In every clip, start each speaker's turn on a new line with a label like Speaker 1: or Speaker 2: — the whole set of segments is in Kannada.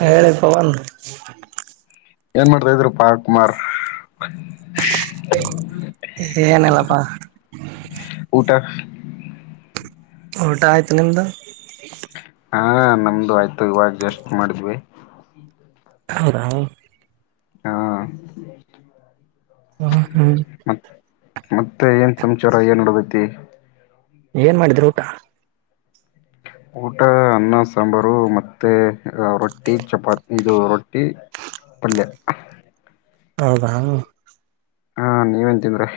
Speaker 1: ಹೇಳಿ ಪವನ್
Speaker 2: ಏನ್ ಮಾಡ್ತಾ ಇದಿರ ಪಾರ್ ಕುಮಾರ್
Speaker 1: ಏನಿಲ್ಲಪ್ಪಾ
Speaker 2: ಊಟ
Speaker 1: ಊಟ ಅಯ್ತು ನಿಮ್ದು
Speaker 2: ಹಾ ನಮ್ದು ಆಯ್ತು ಇವಾಗ ಜಸ್ಟ್ ಮಾಡಿದ್ವಿ
Speaker 1: ಹೌದಾ
Speaker 2: ಹಾ
Speaker 1: ಹ್ಮ್
Speaker 2: ಮ ಮತ್ತೆ ಏನ್ ಸಂಚಾರ ಏನ್ ನಡೀದೈತಿ
Speaker 1: ಏನ್ ಮಾಡಿದ್ರು ಊಟ
Speaker 2: ಊಟ ಅನ್ನ ಸಾಂಬಾರು ಮತ್ತೆ ಅ ರೊ ರೊಟ್ಟಿ ಚಪಾತಿ ಇದು ರೊಟ್ಟಿ ಪಲ್ಯ
Speaker 1: ಹೌದಾ
Speaker 2: ಹಾ ನೀವೇನ್ ತಿಂದ್ರಿ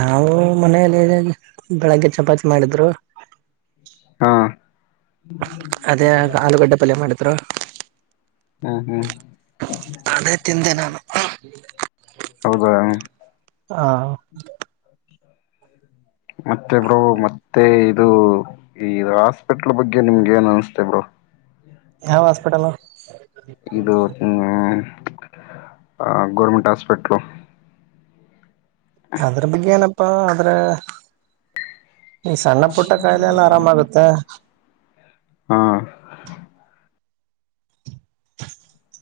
Speaker 1: ನಾವು ಮನೆಯಲ್ಲಿ ಬೆಳಗ್ಗೆ ಚಪಾತಿ ಮಾಡಿದ್ರು
Speaker 2: ಹಾ
Speaker 1: ಅದೇ ಆಲೂಗಡ್ಡೆ ಪಲ್ಯ ಮಾಡಿದ್ರು
Speaker 2: ಹ್ಮ್ ಹ್ಮ್
Speaker 1: ಅದೇ ತಿಂದೆ ನಾನು
Speaker 2: ಹೌದಾ
Speaker 1: ಹಾ
Speaker 2: ಮತ್ತೆ ಬ್ರೋ ಮತ್ತೆ ಇದು ಈ ಹಾಸ್ಪಿಟಲ್ ಬಗ್ಗೆ ನಿಮ್ಗೆ ಏನ್ ಅನ್ಸುತ್ತೆ ಬ್ರೋ
Speaker 1: ಯಾವ ಹಾಸ್ಪಿಟಲ್
Speaker 2: ಇದು ಹ್ಮ್ ಅ ಗೌರ್ಮೆಂಟ್ ಹಸ್ಪಿಟ್ಲು
Speaker 1: ಅದ್ರು ಬಗ್ಗೆ ಏನಪ್ಪಾ ಅಂದ್ರೆ ಈ ಸಣ್ಣ ಪುಟ್ಟ ಕಾಯಿಲೆ ಎಲ್ಲ ಆರಾಮಾಗುತ್ತೆ
Speaker 2: ಹಾ
Speaker 1: [inaudible]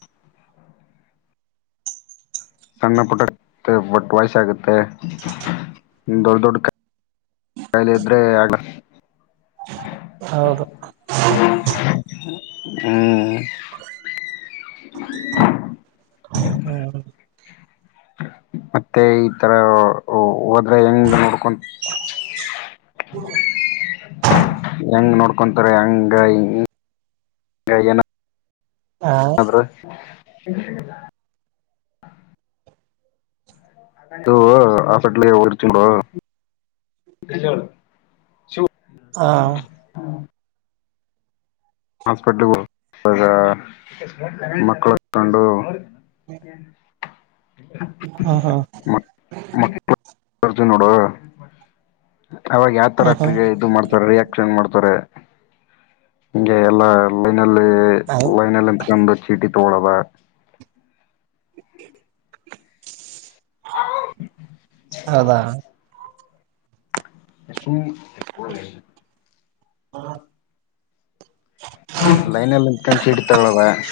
Speaker 2: ಸಣ್ಣ ಪುಟ್ಟ ಬಟ್ಟ ವಯಸ ಆಗತ್ತೆ ದೊಡ್ಡ ದೊಡ್ಡ ಕ [unintelligible] ಕಾಯಲೆ ಇದ್ರೆ ಆಗ್ಲ
Speaker 1: ಹೌದು.
Speaker 2: ಹ್ಮ
Speaker 1: ಹ್ಮ
Speaker 2: ಮತ್ತೆ ಈತರ ಹೋದ್ರೆ ಹೆಂಗ ನೋಡ್ಕೊ
Speaker 1: ಹ್ಮ [unintelligible]
Speaker 2: ಹೆಂಗ ನೋಡ್ಕೊಂತಾರೆ ಹಂಗ ಏನು
Speaker 1: ಹ
Speaker 2: ಆದ್ರ ಅದು ಹಾಸ್ಪಿಟಲ್ ಗೆ ಹೋಗಿರ್ತಿವಿ ನೋಡು
Speaker 1: ಹಾ
Speaker 2: ಹಾಸ್ಪಿಟ್ಲ ಹೋಗ್ತದ ಮಕ್ಳ ಕೊಂಡು [inaudible]
Speaker 1: ಹಾ ಹಾ
Speaker 2: ರ್ಜು ನೋಡು ಅವಾಗ ಯಾವತರ
Speaker 1: ಹ್ಮ್ ಹ್ಮ್
Speaker 2: ಇದು ಮಾಡ್ತಾರೆ ರಿಯಾಕ್ಷನ್ ಮಾಡ್ತ ತಾರೆ ಹಿಂಗೇ ಎಲ್ಲಾ ಲೈನಲ್ಲಿ ವೈನಲ್ಲಿ ಇತಕೊಂಡ ಚೀಟಿ ತುಗೋಳೋದ
Speaker 1: [inaudible] ಅದಾ
Speaker 2: ಸುಮ್ಮ
Speaker 1: ಹಾ [unintelligible]
Speaker 2: ಲೈನಲ್ಲಿ ನಿಂತಕಂಡ ತುಗೋಳೋದ.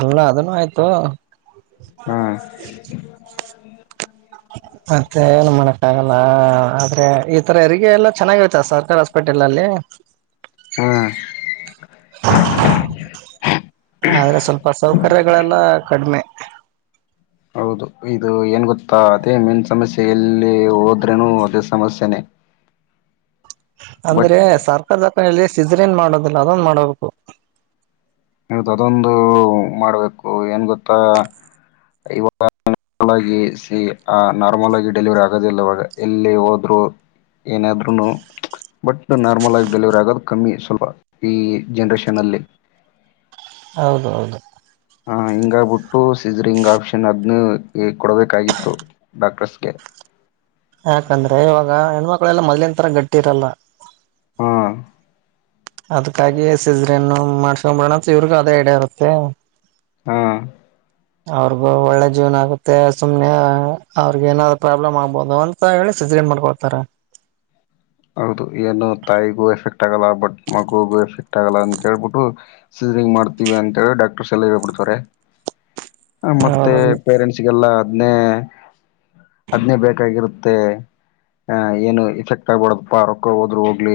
Speaker 1: ಅಲ್ಲ ಅದನ್ನು ಆಯ್ತು.
Speaker 2: ಹಾ [inaudible]
Speaker 1: [inaudible] ಮತ್ತೆ ಏನ್ ಮಾಡಕ್ಕ ಆಗಲ್ಲ ಆದ್ರೆ ಈ ತರ ಹೆರಿಗೆ ಎಲ್ಲ ಚೆನ್ನಾಗಿರತ್ತ ಸರ್ಕಾರಿ ಹಾಸ್ಪಿಟಲ್ ಅಲ್ಲಿ [inaudible]
Speaker 2: ಹ್ಮ.
Speaker 1: ಆದ್ರ ಸ್ವಲ್ಪ ಸೌಕರ್ಯಗಳೆಲ್ಲ ಕಡಿಮೆ.
Speaker 2: ಹೌದು ಇದು ಏನ್ ಗೊತ್ತಾ ಅದೇ ಮೇನ್ ಸಮಸ್ಯೆ. ಎಲ್ಲಿ ಹೋದ್ರೇನು ಅದೇ ಸಮಸ್ಯೆನೇ
Speaker 1: ಅಂದ್ರೆ ಸರ್ಕರ ದಖನೆಯಲ್ಲಿ ಸಿಜ್ರನ್ ಮಾಡೋದಿಲ್ಲ ಅದೊಂದ ಮಾಡಬೇಕು.
Speaker 2: ಹೌದು ಅದೊಂದು ಮಾಡ್ಬೇಕು ಏನ್ ಗೊತ್ತಾ ಮಾಲಾಗಿಸಿ ಆ ನಾರ್ಮಲ್ ಆಗಿ ಡೆಲಿವರಿ ಆಗೋದಿಲ್ಲವಾಗ ಎಲ್ಲಿ ಹೋದ್ರು ಏನಾದ್ರುನು ಬಟ್ ನಾರ್ಮಲ್ ಆಗಿ ಡೆಲಿವರಿ ಆಗೋದು ಕಮ್ಮಿ ಸ್ವಲ ಈ ಜನ್ರೇಷಲ್ಲಿ
Speaker 1: ಹೌದ ಹೌದು.
Speaker 2: ಹ್ಞಾ ಹಿಂಗ ಬಿಟ್ಟು ಸೀಝರಿಂಗ್ ಆಪ್ಷನ್ ಅದನ್ನ ಕೊಡಬೇಕಾಗಿತ್ತು ಡಾಕ್ಟರ್ಸ್ಗೆ
Speaker 1: ಯಾಕಂದ್ರೆ ಇವಾಗ ಹೆಣ್ಮಕ್ಳಲ್ಲಾ ಮೊದ್ಲಿನ ಗಟ್ಟಿ ಇರಲ್ಲ.
Speaker 2: ಹಾ
Speaker 1: ಅದಕ್ಕಾಗಿ ಸಿಜ್ರಿನ್ನು ಮಾಡಸ್ಕೊಂಡ ಮಾಡಾಸೋಣಂತ ಇವ್ರಿಗೂ ಅದೇ ಐಡಿಯ ಇರುತ್ತೆ.
Speaker 2: ಹ್ಮ.
Speaker 1: ಅವ್ರಗ ಒಳ್ಳೆ ಜೀವನ ಆಗತ್ತೆ ಸುಮ್ನೆ ಅವ್ರಗ ಏನಾ ಪ್ರಾಬ್ಲಮ್ ಆಗ್ಬೋದು ಅಂತ ಹೇಳ ಸೀಜರಿನ್ ಮಾಡ್ಕೊಳ್ತಾರ.
Speaker 2: ಹೌದು ಏನು ತಾಯಿಗೂ ಎಫೆಕ್ಟ್ ಆಗಲ್ಲ ಬಟ್ ಮಗುಗೂ ಎಫೆಕ್ಟ್ ಆಗಲ್ಲ ಅಂತ ಹೇಳ್ಬಿಟ್ಟು ಸೀಜರಿಂಗ್ ಮಾಡ್ತೀವಿ ಅಂತೇಳಿ ಡಾಕ್ಟರ್ಸ್ ಎಲ್ಲಾ ಹೇಳಿ ಬಿಡ್ತಾರೆ. ಹ ಮತ್ತೆ
Speaker 1: ಹೌದು
Speaker 2: ಪೇರೆಂಟ್ಸ್ ಗೆಲ್ಲಾ ದ್ನೇ ಅದ್ನೇ ಬೇಕಾಗಿರುತ್ತೆ ಆ ಏನು ಎಫೆಕ್ಟ್ ಬಡದಪ್ಪ ರೊಕ್ಕ ಹೋದ್ರೂ ಹೋಗ್ಲಿ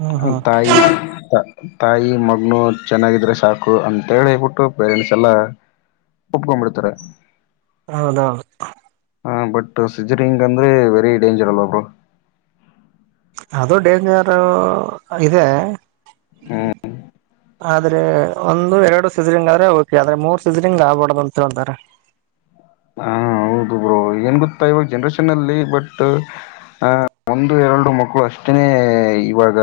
Speaker 1: ಹ್ಮ್ ಹ್ಮ್
Speaker 2: ತಾಯಿ ತಾ ತಾಯಿ ಮಗನು ಚೆನ್ನಾಗಿದ್ರೆ ಸಾಕು ಅಂತೇಳಿ ಬಿಟ್ಟು ಪೇರೆಂಟ್ಸ್ ಎಲ್ಲ ಒಪಕೊಂಡಬಿಡ್ತಾರೆ.
Speaker 1: ಹೌದ
Speaker 2: ಹ್ಞ ಬಟ್ ಸಿಜರಿಂಗ್ ಅಂದ್ರೆ ವೆರಿ ಡೇಂಜರ್ ಅಲ್ವಾ ಬ್ರೋ.
Speaker 1: ಅದು ಡೇಂಜರ್ ಇದೆ
Speaker 2: ಹ್ಮ್
Speaker 1: ಆದ್ರೆ ಒಂದ ಇ ಎರಡು ಸೀಜರಿಂಗ ಆದ್ರೆ ಓಕೆ ಆದ್ರೆ ಮೂರ್ ಸೀಜರಿಂಗ ಆಗ್ಬಾರದು ಅಂತಾರೆ.
Speaker 2: ಹಾ ಹೌದು ಬ್ರೋ ಏನ್ ಗೊತ್ತಾ ಇವಾಗ ಜನ್ರೇಷನ್ ಅಲ್ಲಿ ಬಟ್ ಆ ಒಂದು ಎರಡು ಮಕ್ಕಳು ಅಷ್ಟೇನೇ ಇವಾಗ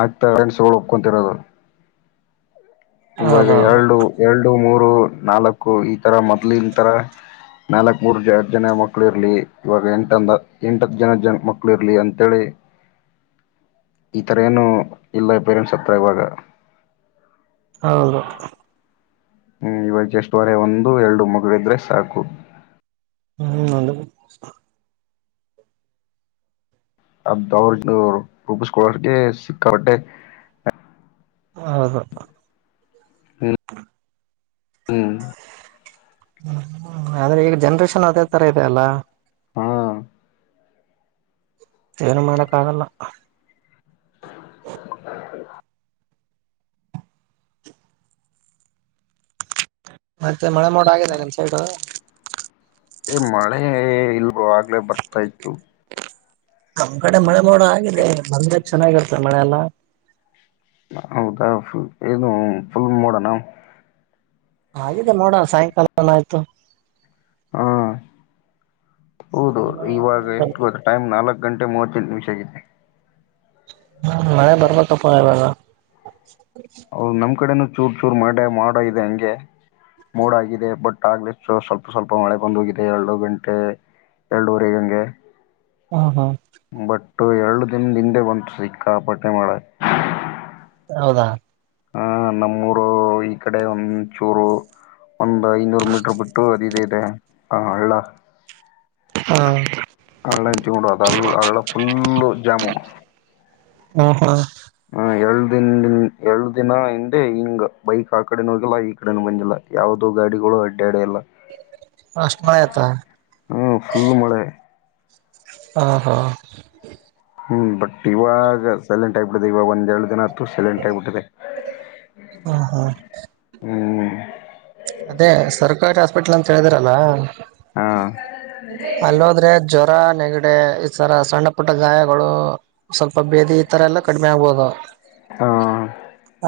Speaker 2: ಆಗ್ತಾ ಪೇರೆಂಟ್ಸ್ ಒಪ್ಕೊತಿರೋದು. ಇವಾಗ
Speaker 1: ಹೌದೌದು
Speaker 2: ಎರಡು ಎರಡು ಮೂರು ನಾಲ್ಕು ಈತರ ಮೊದ್ಲಿನ ತರ ನಾಲ್ಕ್ ಮೂರ್ ಜ ಜನ ಮಕ್ಳು ಇರ್ಲಿ ಇವಾಗ ಎಂಟಂದ ಎಂಟತ್ ಜನ ಜ ಮಕ್ಳು ಇರ್ಲಿ ಅಂತೇಳಿ
Speaker 1: [inaudible]
Speaker 2: ಈಥರ ಏನು ಇಲ್ಲ ಬೇರೆಂಟ್ಸ್ ಹತ್ರ ಇವಾಗ
Speaker 1: ಹೌದು
Speaker 2: ಹ್ಮ್ ಇವಾಗ ಎಷ್ಟುವರೆ ಒಂದು ಎರಡು ಮಗಳಿದ್ರೆ ಸಾಕು
Speaker 1: ಹ್ಮ್ ನ
Speaker 2: ಅ್ದ ಅವ್ರನ್ನು ರೂಪಿಸ್ಕೊಡೋಕ್ಕೆ ಸಿಕ್ಕ ಹೊಟ್ಟೆ
Speaker 1: ಹಾ ಹಾ
Speaker 2: ಹ್ಮ
Speaker 1: ಹ್ಮ್ಮ ಆದ್ರೆ ಈಗ ಜನ್ರೇಷನ್ ಅದೇ ತರ ಇದೆ ಅಲ್ಲ
Speaker 2: ಹಾ
Speaker 1: ಏನು ಮಾಡಕ್ಕ ಆಗಲ್ಲ ಮತ್ತೆ ಮಳೆ ಮೋಡ್ ಆಗಿದೆ ನಿನ್ ಸೈಡ್
Speaker 2: ಏ ಮಳೆ ಇಲ್ವೋ ಆಗ್ಲೇ ಬರ್ತಾ ಇ್ತತ್ತು
Speaker 1: ನಮ್ ಕಡೆ ಮಳೆ ಮಾಡೋಡ ಆಗಿದೆ ಬಂದೆ ಚೆನ್ನಾಗಿರ್ತಾರೆ ಮಳೆಲ್ಲ
Speaker 2: ಹೌದಾ ುಲ್ ಏನು ಫುಲ್ ಮೂೋಡಣ
Speaker 1: ಹಾಗಿದೆ ನೋಡಣ ಸಾಯಂಕಾಲನ ಆಯ್ತು
Speaker 2: ಹಾ
Speaker 1: ಸಂಜೆ
Speaker 2: ಹೌದೌದು
Speaker 1: ಮಳೆ
Speaker 2: ಇವಾಗ
Speaker 1: ಬರ್
Speaker 2: ಎಷ್ಟು ಗೊತ್ತ ಟೈಮ್ ನಾಲ್ಕು ಗಂಟೆ ಮೂವತ್ತು ನಿಮಿಷ ಆಗಿದೆ
Speaker 1: ನ ಬರ್ಬ ತಪ್ಪ ಇವಾಗ
Speaker 2: ಹೌದು ನಮ್ ಕಡೆನೂ ಚೂರ್ ಚೂರ್ ಮಾಡ ಮಾಡೋ ಇದೆ ಹಂಗೆ ಮೂಡ ಆಾಗಿದೆ ಬಟ್ ಆಗ್ಲಿ ಸ್ವಲ್ಪ ಸ್ವಲ್ಪ ಮಳೆ ಬಂದೋಗಿದೆ ಎರಡು ಗಂಟೆ ಎರಡುೂರಿಗಂಗೆ
Speaker 1: ಹಾ ಹಾ
Speaker 2: ಎರಡು ದಿನದ ಹಿಂದೆ ಬಂತು ಸಿಕ್ಕಾಪಾಟ್ಟೆ ಮಾಡಕ್ಕೆ
Speaker 1: ಹೌದಾ
Speaker 2: ಹಾ ನಮ್ಮೂರು ಈ ಕಡೆ ಒಂದಚೂರು ಒಂದು್ ಐನೂರು ಮೀಟ್ರ ಬಿಟ್ಟು ಅದ ಇದೆ ಹ ಹಳ್ಳ
Speaker 1: ಹ್ಮ್
Speaker 2: ಅಳ್ಳ ಚಟ ಅ ಅಳ್ಳಳ್ಳ ಫುಲ್ಲು ಜಾಮು
Speaker 1: ಹ ಹಾ
Speaker 2: ಹ ಎಳ್ ದಿನ ಎರಡು ದಿನ ಹಿಂದೆ ಹಿಂಗ ಬೈಕ್ ಆ ಕಡೆನೂ ಹೋಗಿಲ್ಲ ಈ ಕಡೆನ ಬಂದಿಲ್ಲ ಯಾವುದೋ ಗಾಡಿಗಳು ಅಡ್ಡ ಅಡಿ ಇಲ್ಲ
Speaker 1: ಅಷ್ಟ್ ಮಳೆ ಆಯ್ತಾ
Speaker 2: ಹ್ಮ್ ಸುಲ್ ಮಳೆ
Speaker 1: ಹ ಹಾ
Speaker 2: ಹ್ಮ್ ಬಟ್ ಇವಾಗ ಸೈಲೆಂಟ್ ಆಐಬಡಿದೆ ಇವಾಗ ಒಂದ್ ಎರಡು ದಿನ ಸೆಲೆಂಟ್ ಆಗಿಬಿಟ್ಟಿದೆ
Speaker 1: ಹ್ಮ್ ಹ್ಮ್
Speaker 2: ಹ್ಮ್
Speaker 1: ಅದೇ ಸರ್ಕಾರಿ ಹಾಸ್ಪಿಟಲ್ ಅಂತ ಹೇಳಿದಿರಲ್ಲ
Speaker 2: ಹಾ
Speaker 1: ಅಲ್ಲೋದ್ರೆ ಜ್ವರ ನೆಗಡೆ ಈ ತರ ಸಣ್ಣ ಪುಟ್ಟ ಗಾಯಗಳು ಸ್ವಲ್ಪ ಬೇದಿ ಈ ತರ ಎಲ್ಲ ಕಡಿಮೆ ಆಗ್ಬಹದು
Speaker 2: ಹಾ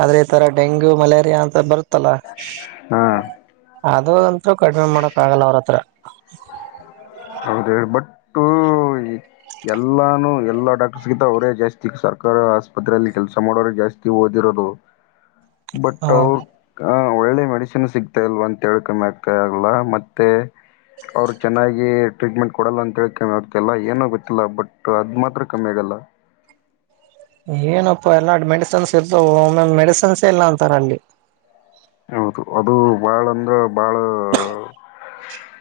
Speaker 1: ಆದ್ರೆ ಈ ತರ ಡೆಂಗ್ಯೂ ಮಲೇರಿಯಾ ಅಂತ ಬರುತ್ತಲ್ಲ
Speaker 2: ಹಾ
Speaker 1: ಅದು ಅಂತೂ ಕಡಿಮೆ ಮಾಡಕ್ ಆಗಲ್ಲ ಅವ್ರ ಹತ್ರ
Speaker 2: ಹೌದ ಬಟ್ಟ ಎಲ್ಲಾನು ಎಲ್ಲ ಡಾಟರ್ಸ್ಗಿಂತ ಅವರೇ ಜಾಸ್ತಿ ಸರ್ಕಾರ ಆಸ್ಪತ್ರರೆೆಯಲ್ಲಿ ಕೆಲ್ಸ ಮಾಡೋಜಾಸ್ತಿ ಓದಿದ ಬ
Speaker 1: ಹ
Speaker 2: ಅವ ಒಳ್ಳೆ ಮೆಡಿಸಿನ್ ಸಿಗ್ತಾ ಇಲ್ವಾ ಅಂತ ಹೇಳ ಕಮ್ಮಿ ಆಗ್ತಾ ಆಗ್ಲ್ಲ ಮತ್ತೆ ಅವ್ರು ಚೆನ್ನಾಗಿ ಟ್ರೀಟ್ಮೆಂಟ್ ಕೊಡಲ್ಲ ಅಂತ ಹೇಳ ಕ ಆತಲ್ಲ ಏನ ಗೊತ್ತೆ ಬಟ್ ಅದು ಮಾತ್ರ ಕಮ್ಮಿ ಆಗಲ್ಲ
Speaker 1: ಏನಪ್ಪಾ ಎಲ್ಲ ಮೆಡಿಸನ್ಸ್ ಇರ್ತಾವ ಒಮ್ಮಂದ ಮೆಡಿಸನ್ಸೇ ಇಲ್ಲ ಅಂತಾರ ಅಲ್ಲಿ
Speaker 2: ಹೌದು ಅದು ಬಾಳಂದ ಭಾಳ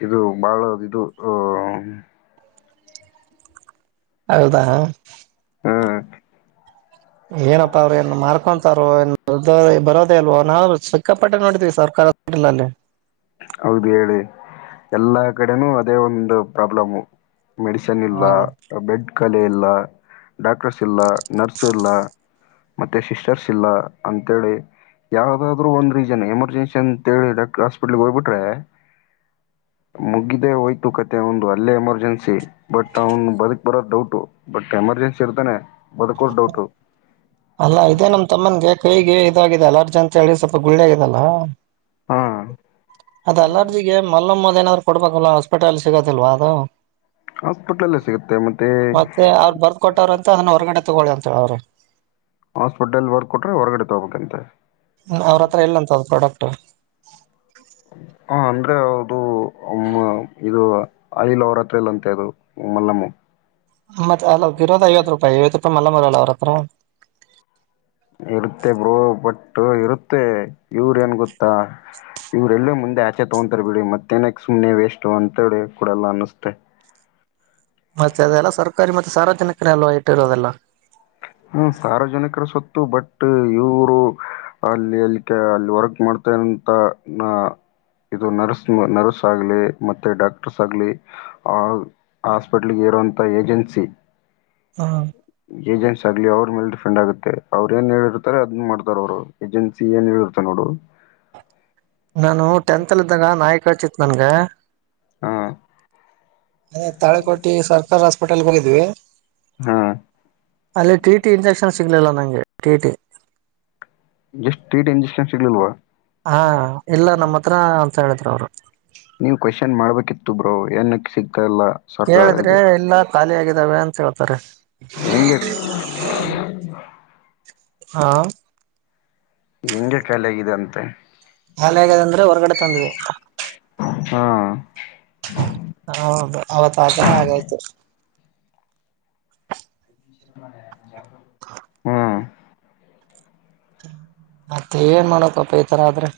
Speaker 2: ಇದು ಬಾಳ ಇದು ಅ
Speaker 1: ಹೌದಾ
Speaker 2: ಹ
Speaker 1: ಏನಪ್ಪಾ ಅವ್ರ ಏನ್ ಮಾರ್ಕೊಂತಾರೋ ಏನ್ ಬರೋದೇ ಇಲ್ವೋ ನಾವ ಸಿಕ್ಕಾಪಟ್ಟೆ ನೋಡಿದೀವಿ ಸರ್ಕಾರದ. ಮಿಡ್ಲಲ್ಲಿ.
Speaker 2: ಹೌದು ಹೇಳಿ ಎಲ್ಲಾ ಕಡೆನೂ ಅದೇ ಒಂದು ಪ್ರಾಬ್ಲಮು. ಮೆಡಿಸನ್ ಇಲ್ಲ
Speaker 1: ಹಾ
Speaker 2: ಬೆಡ್ ಖಾಲಿ ಇಲ್ಲ ಡಾಕ್ಟರ್ಸ್ ಇಲ್ಲ ನರ್ಸ್ ಇಲ್ಲ. ಮತ್ತೆ ಸಿಸ್ಟರ್ಸ್ ಇಲ್ಲ ಅಂತೇಳಿ. ಯಾವ್ದಾದ್ರು ಒಂದ ರೀಜನ್ ಎಮರ್ಜೆನ್ಸಿ ಅಂತ ಹೇಳಿ ಡಾಕ್ಟರ್ ಹಾಸ್ಪಿಟ್ಲ್ಗೆ ಹೋಗ್ಬಿಟ್ರೆ.
Speaker 1: ಹ [inaudible]
Speaker 2: ಮುಗಿದೇ ಹೋಯ್ತು ಕತೆ ಅವುಂದು ಅಲ್ಲೇ ಎಮರ್ಜೆನ್ಸಿ ಬಟ್ ಅವ್ನು ಬದುಕ್ ಬರೋ ಡೌಟು ಬಟ್ ಎಮರ್ಜೆನ್ಸಿ ಇರ್ತನೆ ಬದುಕೋದು ಡೌಟು.
Speaker 1: ಅಲ್ಲಾ ಇದೆ ನಮ್ ತಮ್ಮನ್ಗೆ ಕೈಗೆ ಇದಾಗಿದೆ ಅಲರ್ಜಿ ಅಂತ ಹೇಳಿ ಸ್ವಲ್ಪ ಗುಳ್ಳೆ ಆಗಿದೆಲ್ಲ.
Speaker 2: ಹಾ
Speaker 1: ಅದ ಅಲರ್ಜಿಗೆ ಮಲ್ಲಮ್ಮದ ಏನಾದ್ರು ಕೊಡ್ಬೇಕಲ್ಲ. ಬಟ್ ಅಲ್ಲ ಸಿಗದಿಲ್ವಾ ಅದು.
Speaker 2: ಹಾಸ್ಪಿಟ್ಲಲ್ಲೇ ಸಿಗುತ್ತೆ ಮತ್ತೆ
Speaker 1: ಮತ್ತೆ ಅವರು ಬರ್ದಕೊಟ್ಟವ್ರಂತ ಅದನ್ನ ಹೊರ್ಗಡೆ ತಗೊಳ್ಳಿ ಅಂತ ಹೇಳರ ಅವ್ರ.
Speaker 2: ಹಾಸ್ಪಿಟಲಲ್ಲಿ ಬರದ ಕೊಟ್ರೆ ಹೊರಗಡೆ ತೋಬೇಕಂತೆ.
Speaker 1: ಅವ್ರ ಹತ್ರ ಇಲ್ಲಂತ ಅದ ಪ್ರಡೇಕ್ಟ್.
Speaker 2: ಹಾ ಅಂದರೆೆ ಹೌದು ಅಮ ಇದು ಅಯಿಲ್ ಅವರತ್ರ ಇಲ್ ಅಂತೆ ಅದು ಮಲ್ಲಮು.
Speaker 1: ಮತ್ ಅಲ ಇರೋದ ಐವತ್ ರೂಪಾಯಿ ಐವತ್ತು ರೂಪಾಯಿ ಮಲ್ಲಮಿರಲ್ಲ ಅವ್ರತ್ರ.
Speaker 2: ಇರುತ್ತೆ ಬ್ರೋ ಬಟ್ಟು ಇರುತ್ತೆ ಇವರ ಏನ್ ಗೊತ್ತಾ. ಇವ್ರ ಎಲ್ಲೂ ಮುಂದೆ ಆಚೆ ತಗೊಂತಾರೆ ಬಿಡಿ ಮತ್ತೇನಕ್ ಸುಮ್ಮನೆ ವೇಸ್ಟ್ ಅಂತೇಳಿ ಕೊಡಲ್ಲ ಅನ್ನಸ್ತೆ.
Speaker 1: ಮತ್ತೆ ಅದೆಲ್ಲ ಸರ್ಕಾರಿ ಮತ್ತೆ ಸಾರ್ವಜನಿಕರೆ ಅಲ್ವಾ ಇಟ್ಟಿರೋದೆಲ್ಲ.
Speaker 2: ಹ್ಮ್ ಸಾರ್ವಜನಿಕರ ಸುತ ಇತ್ತು ಬಟ್ ಇವರು ಅಲ್ಲಿ ಅಲ್ಲಿ ಅಲ್ಲಿ ವರ್ಕ್ ಮಾಡ್ತಂತ ನಾ ಇದು ನರ್ಸ್ ನರ್ಸ್ ಆಗ್ಲಿ ಮತ್ತೆ ಡಾಕ್ಟರ್ಸ್ ಆಗ್ಲಿ ಆ ಹಾಸ್ಪಿಟ್ಲ್ಗೆ. ಇರುವಂಥ ಏಜೆನ್ಸಿ.
Speaker 1: ಹಾ
Speaker 2: ಏಜೆನ್ಸಾಗ್ಲಿ ಅವ್ರ ಮ್ಯಾಲ್ ಡಿಪ್ ಂಡ ಆಗುತ್ತೆ ಅವ್ರ ಏನ್ ಹೇಳಿರ್ತಾರೆ ಅದನ್ ಮಾಡ್ತಾರ ಅವರು ಏಜೆನ್ಸಿ ಏನ್ ಹೇಳಿರ್ತಾ ನೋಡು.
Speaker 1: ನಾನು ಟೆಂತಲ್ಲಿದ್ದಾಗ ನಾಯಿ ಕಚಿತ್ತ ನನ್ಗ.
Speaker 2: ಹ
Speaker 1: ಅ ತಾಳಿಕೋಟಿ ಸರ್ಕಾರಿ ಹಾಸ್ಪಿಟಲ್ಗ ಹೋಗಿದ್ವಿ.
Speaker 2: ಹಾ
Speaker 1: ಅಲ್ಲಿ ಟಿಟಿ ಇಂಜೆಕ್ಷನ್ ಸಿಗ್ಲಿಲ್ಲ ನಂಗೆ ಟಿಟಿ.
Speaker 2: ಜಸ್ಟ್ ಟಿಟಿ ಇಂಜೆಕ್ಷನ್ಸ್ ಸಿಗಲಿಲ್ವ.
Speaker 1: ಹಾ ಇಲ್ಲ ನಮ್ಮ ಹತ್ರ ಅಂತ ಹೇಳಿದ್ರು ಅವರು.
Speaker 2: ನೀವ್ ಕ್ವಶನ್ ಮಾಡ್ಬೇಕಿತ್ತು ಬ್ರೋ ಏನಕ ಸಿಗ್
Speaker 1: ಕೇಳಿದ್ರೆ ಇಲ್ಲ ಖಾಲಿ ಆಗಿದ್ದಾವೆ ಅಂತ ಹೇಳ್ತಾರೆ.
Speaker 2: ಈ [unintelligible]
Speaker 1: ಹಾ
Speaker 2: ಹಿಂಗೆ ಖಾಲಿ ಆಗಿದೆ ಅಂತೆ.
Speaker 1: ಖಾಲಿ ಆಗ್ಯದ ಅಂದ್ರೆ ಹೊರಗಡೆ ತಂದ್ವಿ.
Speaker 2: ಹಾ
Speaker 1: ಹಾ ಬ್ ಅವತ್ ಆತರ ಆಗೊಯ್ತು.
Speaker 2: ಹ್ಮ್
Speaker 1: ಮತ್ತೆನ್ ಮಾಡಕಪ್ಪ ಈತರ ಆದ್ರೆ.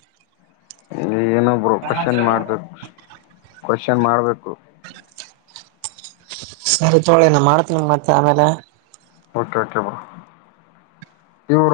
Speaker 2: ಏನು ಬ್ರೋ ಕ್ವಶನ್ ಮಾಡ್ಬೇಕು ಕ್ವಶನ್ ಮಾಡ್ಬೇಕು.
Speaker 1: ಸರಿ ತೋಳಿಣ ಮಾಡ್ತೀನಿ ಮತ್ತೆ ಆಮೇಲೆ.
Speaker 2: Okay okay bro ಇವೂರು.